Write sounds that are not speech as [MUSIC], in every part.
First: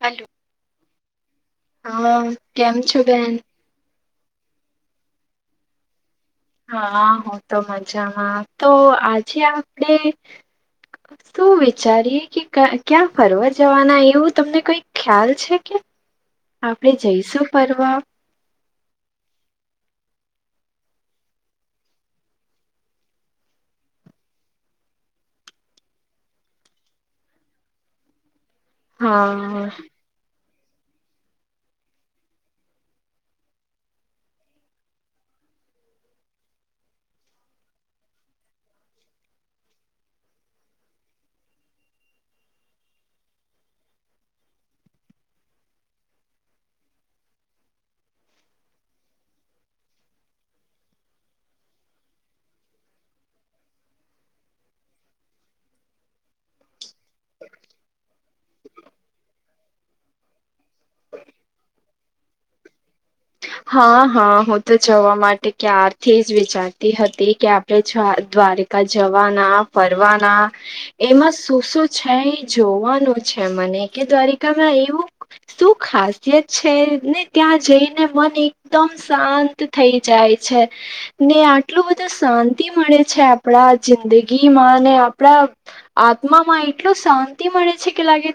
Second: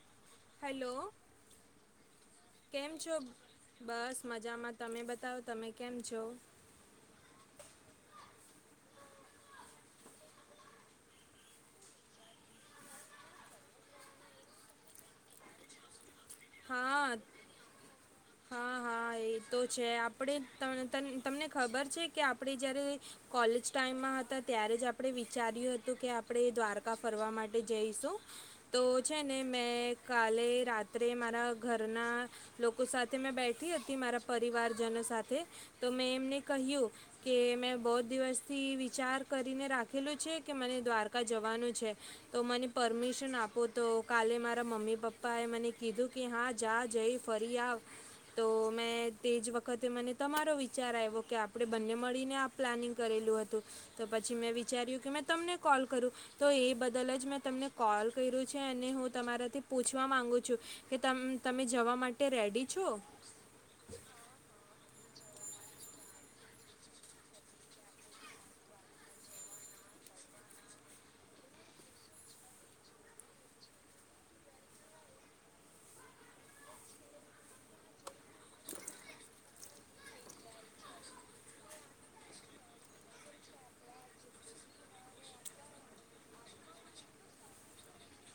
હાલો hello હા કેમ છો બેન? બસ મજામાં તમે બતાવો તમે કેમ છો? હા હૂ તો મજામાં તો આજે આપણેે શું વિચારીએ કે ક્યાં ફરવા જવાના એવું તમને કઈ ખ્યાલ છે કે? આપણે હા જઈશું ફરવા. હા હા એ તો છે આપડે તમ તમ તમને ખબર છે કે આપડે જયારે કોલેજ ટાઈમમાં ત્યારે જ આપડે વિચાર્યું હતું કે આપણે દ્વારકા ફરવા માટે જઈશું. તો છે ને હા મેં કાલે રાત્રે મારા ઘરના લોકો સાથે મેં બેઠી હતી મારા પરિવારજનો સાથે તો મેં એમને કહ્યું કે મેં બો દિવસથી વિચાર કરીને રાખેલું છે કે મને દ્વારકા જવાનું છે તો મને પરમિશન આપો તો તો કાલે મારા મમ્મી પપ્પાએ મને કીધું કે હા જા જઈ ફરી આવ તો મેં તે જ વખતે મને તમારો વિચાર આવ્યો કે આપણે બંને મળીને આ પ્લાનિંગ કરેલું હતું. તો પછી મેં વિચાર્યું કે મેં તમને કોલ કરું તો એ બદલ જ મેં તમને કોલ કર્યું છે અને હું તમારા થી પૂછવા માંગુ છું કે તમ તમે જવા માટે રેડી છો? હા હા હું તો જવા માટે ક્યારથી જ વિચારતી હતી કે આપણે છ દ્વારે જવાના ફરવાના એમાં શું શું છે જોવાનું છે મને. કે દ્વારિકામાં એવું શું ખાસિયત છે ને ત્યાં જઈને મત એકદમ શાંત થઈ જાય છે ને આટલું બધું શાંતિ મળે છે. આપણા જિંદગી માં ને આપણા આત્મામાં એટલું શાંતિ મળે છે કે લાગે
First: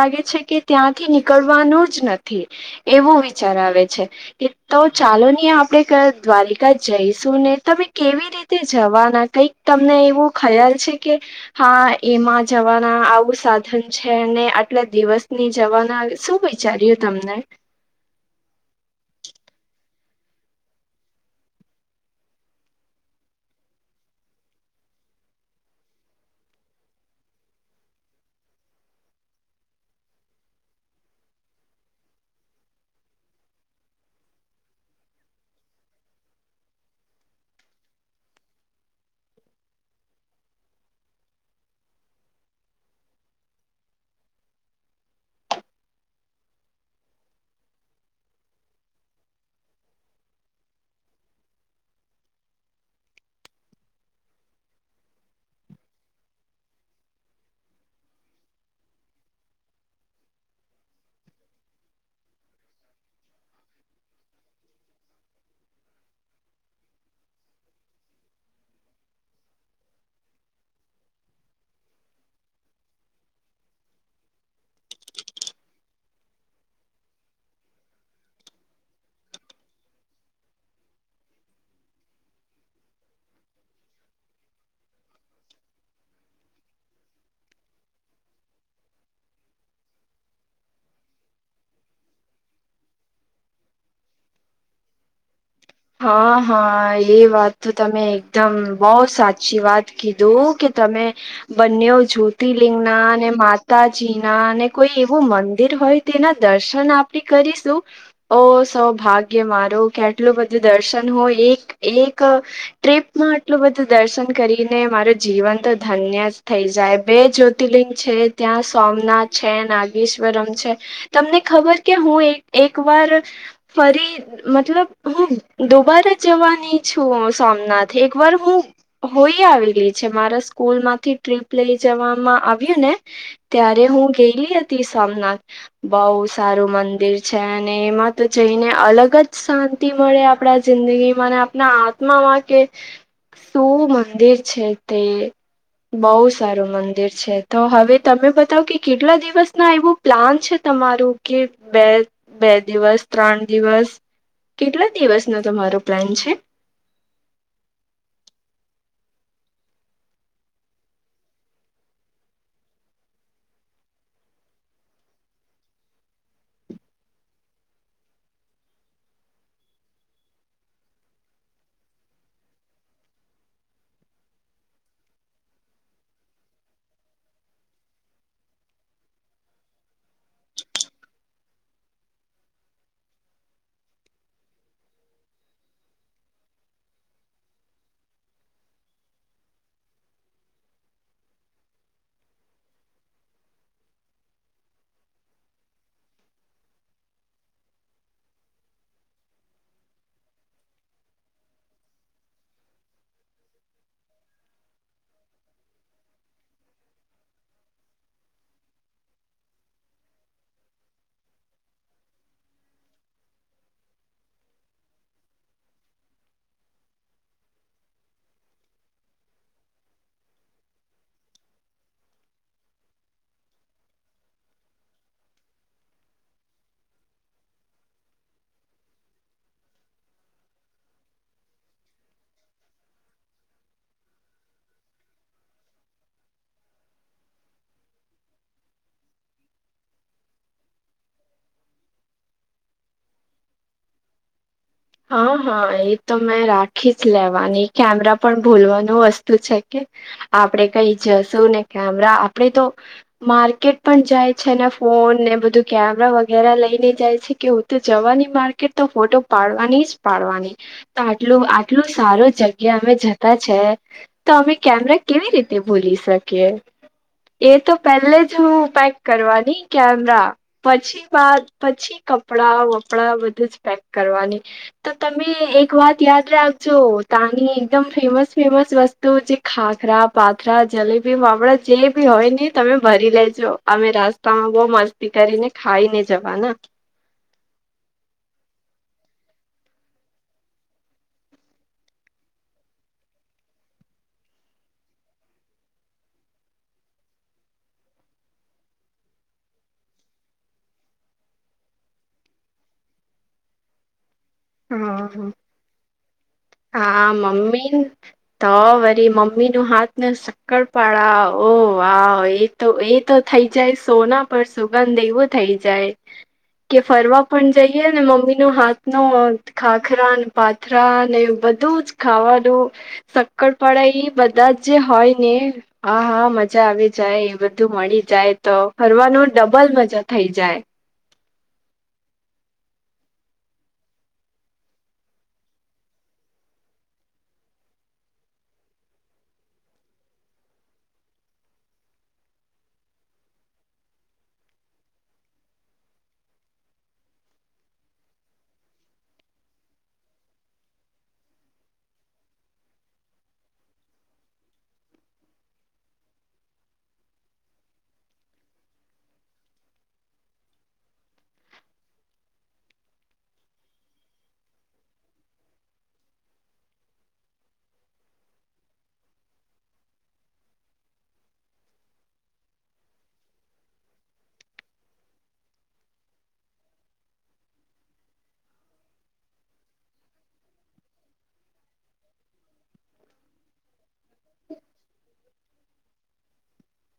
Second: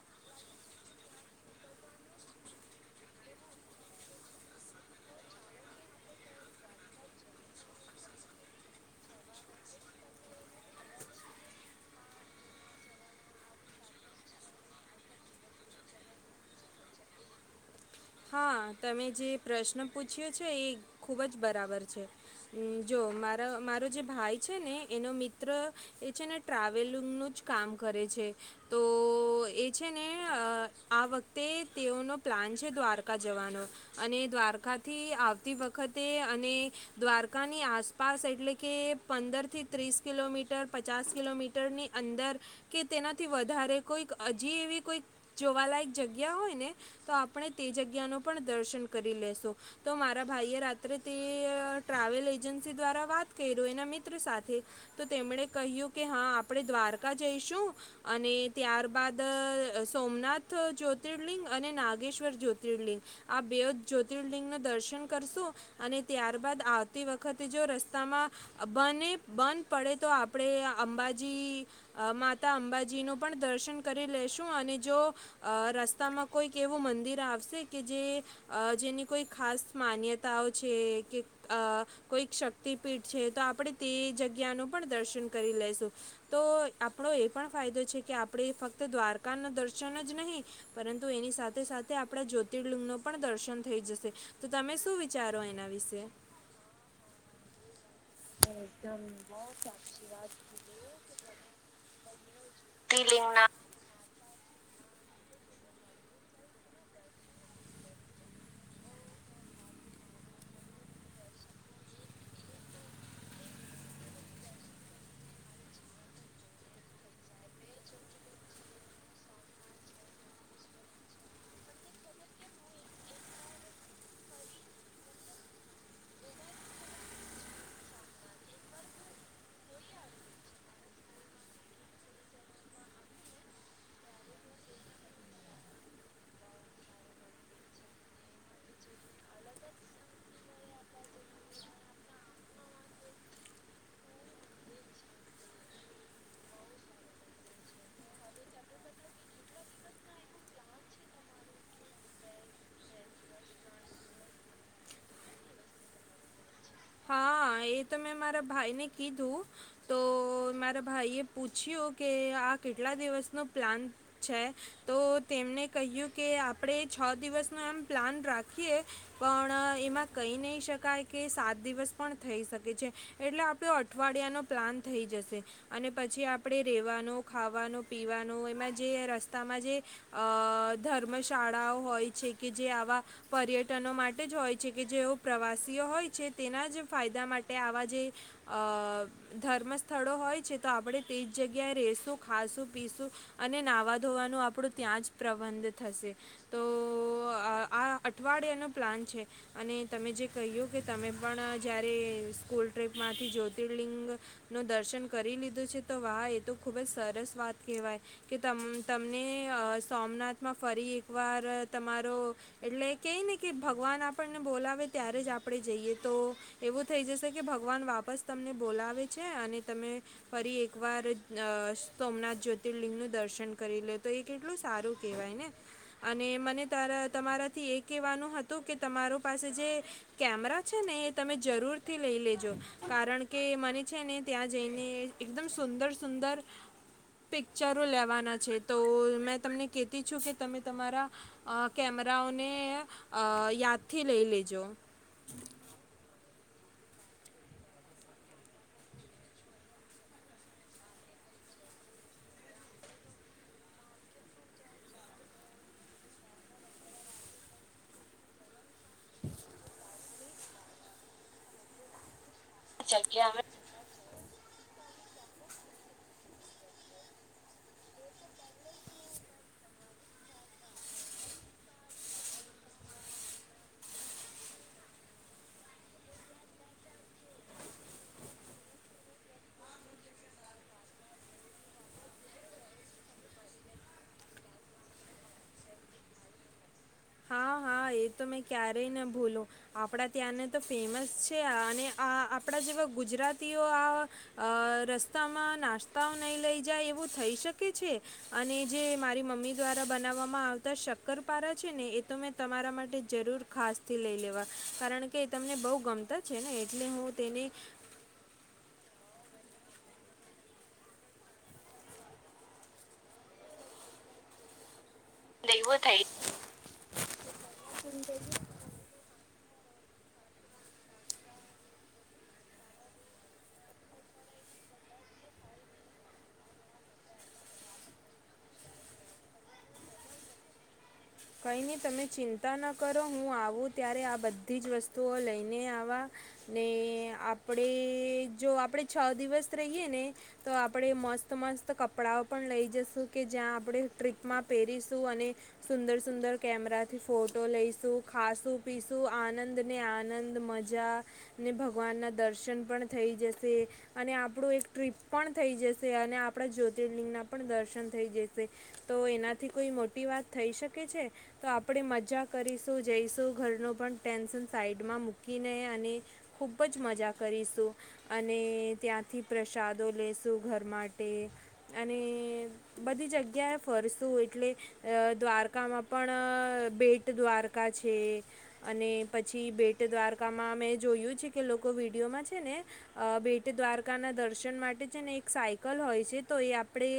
લાગે છે કે ત્યાંથી નીકળવાનું જ નથી એવું વિચાર આવે છે. તો ચાલો ની આપડે દ્વારિકા જઈશું ને તમે કેવી રીતે જવાના- - તમને એવું ખ્યાલ છે કે હા એમાં જવાના આવું સાધન છે? આટલા દિવસની જવાના શું વિચાર્યું તમને? હા તમે જે પ્રશ્ન પૂછ્યો છે એ ખુબ જ બરાબર છે. જો મારા મારો જે ભાઈ છે ને એનો મિત્ર એ છે ને ટ્રાવેલિંગ નુ જ- - કામ કરે છે તો એ છે ને આ વખતે તેઓનો પ્લા- - હજ દ્વારકા- - જવાનો અને દ્વારકાથી આવતી વખતે અને દ્વારકાની આસપાસ- એટલે કે પંદર થી ત્રીસ કિલોમીટર પચાસ કિલોમીટર ની અંદર કે તેના થી વધ કોઈ હજી એવી કોઈ જોવાલાયક જગ્યા હોય ને તો આપણે તે જગ્યા ન પણ દર્શન કરી લેશો તો મારા ભાઈ એ રાત્રે તે ટ્રાવેલ એજન્સી દ્વારા વાત કર એના મિત્ર સાથે તો તેમણે કહ્યું કે હા આપણે દ્વારકા જઈશું અને ત્યારબાદ સોમનાથ જ્યોતિર્લિંગ અને નાગેશ્વર જ્યોતિ જ્યોતિર્લિંગ આ બે જ્યોતિર્લિંગ ન દર્શન કરશું અને ત્યારબાદ આવતી વખતે જો રસ્તામાં બને બંધ પડે તો આપણેે અંબાજી માતા અંબાજી નું પણ દર્શન કરી લેશું અને જો રસ્તામાં કોઈક એવું મંદિર આવશે કે જે જેની કોઈ ખાસ માન્યતાઓ છે કે કોઈ શ શક્તિપીઠ છે તો આપણેે તે જગ્યા ન પણ દર્શન કરી લેશું તો આપણો એ પણ ફાયદો છે કે આપણે ફક્ત દ્વારકા ના દર્શન જ નહીં પરંતુ એની સાથે સાથે આપણે જ્યોતિ તર્લિંગ નું પણ દર્શન થઈ જશે તો તમે શું વિચારો એના વિશે હા હા એ વાત તો તમે એકદમ બહ સાચી વાત કીધું કે તમે બંને જ્યોતિર્લિંગ ના અને માતાજી ના અને કોઈ એવું મંદિર હોય તેના દર્શન આપણે કરીશું ઓ સૌભાગ્ય ગે મારો કેટલુંધ દર્શન હોય એક એક ટ્રીપમાં આટલું બધું દર્શન કરીને મારું જીવન ધન્ય થઈ જાય બે જ્યોતિર્લિંગ છે ત્યાં સોમનાથ છે નાગેશ્વરમ છે તમને ખબર કે હું એક વાર ફરી મતલબ હું દોબાર જ જવાની છું સોમનાથ એક વાર હું હોઈ આવેલી છે મારા સ્કૂલ માંથી ટ્રીપ લઈ જવામાં આવ્યું ને ત્યારે હું ગયેલી હતી સોમનાથ બઉ સારું મંદિર છે અને એમાં તો જઈને અલગ જ શાંતિ મળે આપણા જિંદગીમાંને આપણા આત્મામાં કે શું મંદિર છે તે બઉ સારું મંદિર છે તો હવે તમે બતાવ કે કેટલા દિવસ ના એવું પ્લાન છે તમારું કે બે બે દિવસ ત્રણ દિવસ કેટલા દિવસ ન તમારો પ્લાન છે હા એ મે મારા ભાઈને કીધું તો મારા ભાઈ એ પૂછ્યું કે કેટલા દિવસનો પ્લાન છે તો તેમને કહ્યું કે આપણે છ દિવસ એમ પ્લાન રાખીએ પણ એમાં કહી નહી શકાય કે સાત દિવસ પણ થઈ શકે છે એટલે આપણો અઠવાડિયાનો પ્લાન થઈ જશે અને પછી આપણે રેવાનો ખાવાનું પીવાનું એમાં જે રસ્તામાં જે અ ધર્મ શાળાઓ હોય છે છે કે જે આવા પર્યટનો માટે જ હોય છે કે જેઓ પ્રવાસીઓ હોય છે તેના જ ફાયદા માટે આવા જે અ ધર્મ સ્થળો હોય છે તો આપણે તે જ જગ્યાએ ર ખશું પીશું અને નાહવા ધોવાનું આપણું ત્યાં જ પ્રબંધ થશે તો તો આ અઠવાડિયાનો પ્લાન છે અને તમે જે કહ્યું કે તમે પણ જયારે સ્કૂલ ટ્રીપ માંથી જ્યોતિર્લિંગ નું દર્શન કરી લીધું છે તો વાહ એ તો ખૂબ જ સરસ વાત કહેવાય કે ત તમને સોમનાથમાં ફરી એકવાર તમારો એટલે કઈ ને કે ભગવાન આપણને બોલાવે ત્યારે જ આપણેે જઈએ તો એવું થઈ જશે કે ભગવાન વાપસ તમને બોલાવે છે અને તમે ફરી એકવાર સોમનાથ જ્યોતિર્લિંગ નું દર્શન કરી લે તો એ કેટલું સારું કેહેવાય ને. અને મને ત તમારાથી એ કેવાનું હતું કે તમારો પાસે જે કેમેરા છે ને એ તમે જરૂરથી લઈ લેજો કારણ કે મને છે ને ત્યાં જઈને એકદમ સુંદર સુંદર સુંદર. પિક્ચરો લેવાના છે તો મેં તમને કતી છું કે તમે તમારા કેમ રાઓને યાદથી લઈ લેજો. હા હા એ તો મેં રાખી જ લેવાની કેમેરા પણ ભૂલવાનું વસ્તુ છે કે. આપડે કઈ જશું ને કેમરા આપડે તો માર્કેટ પણ જાય છે ને ફોન ને બધું કેમેરા વગેરે લઈને જાય છે કે હું તો જવાની માર્કેટ તો ફોટો પાડ જ પાડવાની તો આટલું આટલું સારું જગ્યા અમે જતા છે. તો અમે કેમેરા કેવી રીતે ભૂલી શકીએ. એ તો પેલે જ હું પેક કરવાની કેમરા પછી બાદ પછી કપડાં વપડા બધું જ પેક કરવાની. તો તમે એક વાત યાદ રાખજો તની એકદમ ફેમસ ફેમસ વસ્તુ જે ખાખરા પાથરા જલેબી વામડા જે બી હોય ને તમે ભરી લેજો અમે રસ્તામાં બહ મસ્તી કરીને ખાઈ ને જવા. હા હા એ તો મેં ક્યારેય ન ભોલો આપડા ત્યાંને તો ફેમસ છે અને આપડા જેવા ગુજરાતીઓ આ રસ્તામાં નાસ્તાઓ નહી લઈ જાય એવું થઈ શકે. અને જે મારી મમ્મી દ્વારા બનાવવામાં આવતા શક્કરપારા છે ને એ તો મે તમારા માટે જરૂર ખાસથી લઈ લેવા કારણ કે હા એ તમને બહ ગમતા છે ને એટલે હા હું તેને મમ્મી તો વરી મમ્મી ન હાથ ને સક્કર પાડા ઓ વાવ એ તો એ તો થઈ જાય સો પરસું બંધ એવું થઈ જાય કે ફરવા પણ જઈએ ને મમ્મી નો હાથ નો ખાખરા અનેને પાથરા અને બધું જ ખાવાનું સક્કરપળાઈ બધા જે હોય ને અહહ મજા આવી જાય એ બધું મળી જાય તો ફરવાનું ડબલ મજા થઈ જાય. કઈ નહી તમે ચિંતા ન કરો હું આવું ત્યારે આ બધી જ વસ્તુઓ લઈને આવા. ને આપડે જો આપડે છ દિવસ રહીયએ ને તો આપડે મો મસ્ત મસ્ત કપડાઓ પણ લઈ જશ કે જ્યાં આપણે ટ્રીપમાં પરીશું અને સુંદર સુંદર કેમેરાથી ફોટો લઈશું ખાાસું પીશું આનંદ ને આનંદ મજા ને ભગવાન ના દર્શન પણ થઈ જશે અને આપણું એક ટ્રીપ પણ થઈ જશે. અને આપણા જ્યોતિર્લિંગ ના પણ દર્શન થઈ જશે તો એનાથી કોઈ મોટી વાત થઈ શકે. ઓકે છે તો આપણે મજા કરીશું જઈશું ઘરનું પણ ટેન્શન સાઈડમાં મૂકીને અને ખૂબ જ મજા કરીશું અને ત્યાંથી પ્રસાદો લેશું ઘરમાં માટે અને બધી જગ્યાએ ફરશું એટલે આ દ્વારકા દ્વારકામાં પણ બેટ દ્વારકા છે અને પછી બેટ દ્વારકામાં અ જોયું છે કે લોકો વિડીયોમાં છે ને ભ બેટ દ્વારકા ના દર્શન માટે છે ને એક હોય છે તો એ આપણે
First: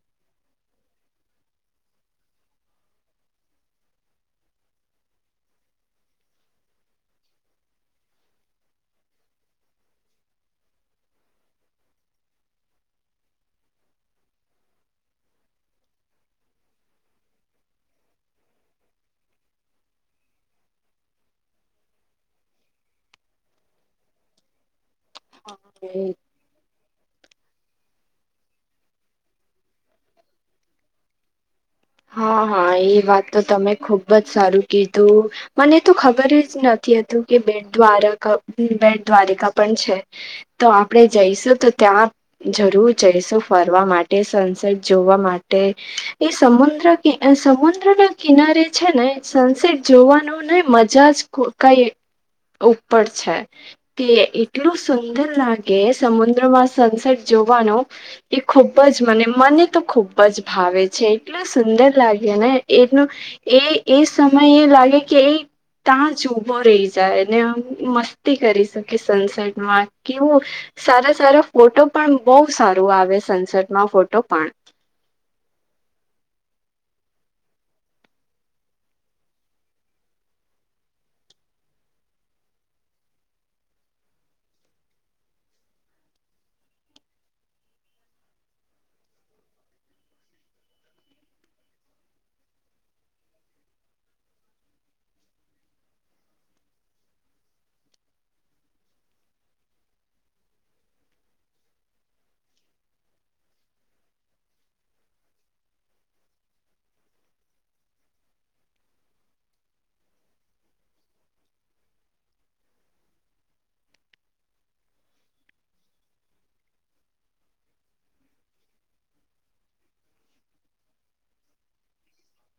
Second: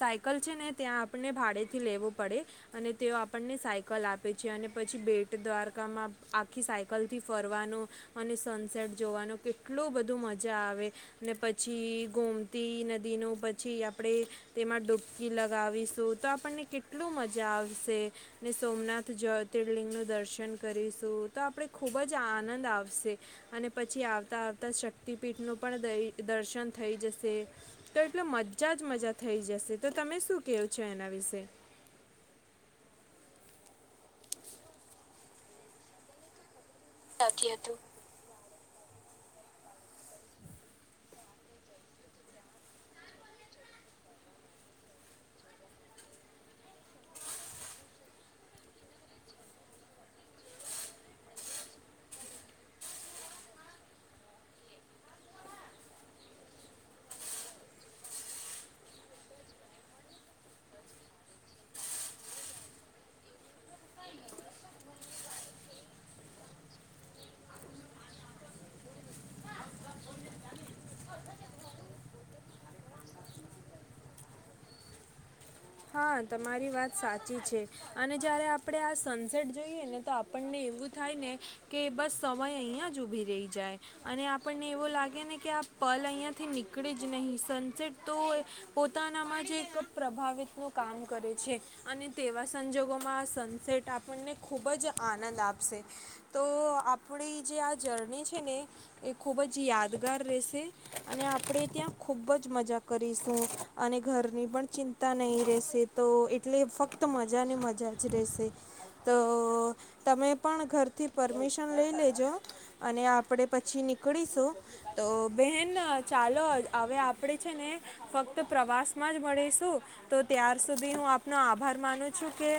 સાયકલ છે ને ત્યાં આપને ભાડે થી લેવો પડે અને તેઓ આપણને સાયકલ આપે છે અને પછી બેટ દ્વારકામાં આખી સાયકલથી ફરવાનો અને સનસેટ જોવાનો કેટલું બધું મજા આવે ને પછી ગોમતી નદી ન પછી આપણેે તેમાં ડૂબકી લગાવીશું તો આપણને કેટલું મજા આવશે ને સોમનાથ જ્યોતિર્લિંગનું દર્શન કરીશું તો આપણે ખૂબ જ આનંદ આવશે અને પછી આવતા આવતા શક ક્તિપીઠનું પણ દર્શન થઈ જશે. તો એટલો મજા જ મજા થઈ જશે તો તમે શું કવું છો એના વિશે? હા હા એ વાત તો તમે ખુબ જ સારું કીધું મને તો ખબર જ નથી. હતું કે બેડ દ્વારાક બેટ દ્વારિકા પણ છે તો આપણેે જઈશું તો ત્યાં જરૂર જઈશું ફરવા માટે સનસેટ જોવા માટે એ સમુ દ્ર સમુદ્ર ના કિનારે છે ને સનસેટ જોવાનું ને મજા જ કઈ ઈ ઉપર છે તે એટલું સુંદર લાગે સમુદ્રમાં સનસેટ જોવા એ ખૂબ જ મને મને તો ખૂબ જ ભાવે છે એટલે સુંદર લાગે ને એનું એ એ સમય એ લાગે કે એ ત્યાં જ ઉભો રહી જાય ને મસ્તી કરી શકે સનસેટમાં કેવું સારા સારા ફોટો પણ બહુ સારું આવે સનસેટમાં ફોટો પણ. [INAUDIBLE] હા તમારી વાત સાચી છે અને જ્યારે આપણે આ સનસેટ જોઈએ ને તો આપણને એવું જ થાય ને કે બસ સમય અહં જ ઉભી રહી જાય અને આપણને એવો લાગે ને કે પ લ અહીંયાથી નીકળી જ નહીં સનસેટ તો પોતાનામાં જ એક પ્રભાવિત નુ કામ કરે છે અને તેવા સંજોગોમાં આ સનસેટ આપણને ખૂબ જ આનંદ આપશે તો આપણી જે આ જર્ની છે ને એ ખૂબ જ યાદગાર રહેશે અને આપણેે ત્યાં ખુબ જ મજા કરીશું અને ઘરની પણ ચિંતા નહી રહે વે તો એટલે ફક્ત મજા ને મજા જ રહેશે તો તમે પણ ઘરથી પરમિશન લઈ લેજો અને આપડે પછી નીળીશું તો બેન ચાલો હવે આપણે છે ને ફક્ત પ્રવાસ માં જ મળીશું તો ત્યાર સુધી હું આપનો આભાર માનું છું કે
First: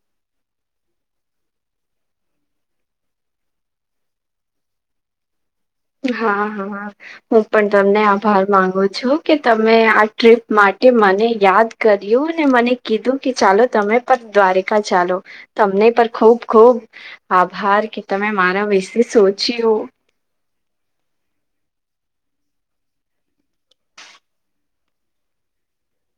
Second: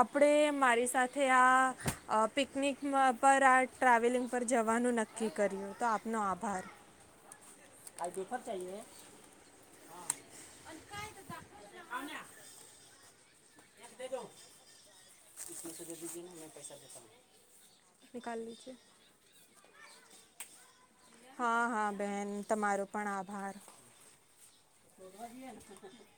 આપણે મારી સાથે આ પિકનિકમાં પર આ ટ્રાવેલિંગ પર જવાનું નક્કી કર્યું તો આપનો હા આભાર હા હું પણ તમને આભાર મામાંગુ છું કે તમે આ ટ્રીપ માટે કે મને યાદ કર્યું મને કીધું કે ચાલો તમે પણ દ્વારિકા ચાલો તમને પર ખૂબ ખૂબ આભાર કે તમે નિકાલ મારા લીજે વીસ સોચીયુ હા હા બેહેન તમારો પણ આભાર. [UNINTELLIGIBLE]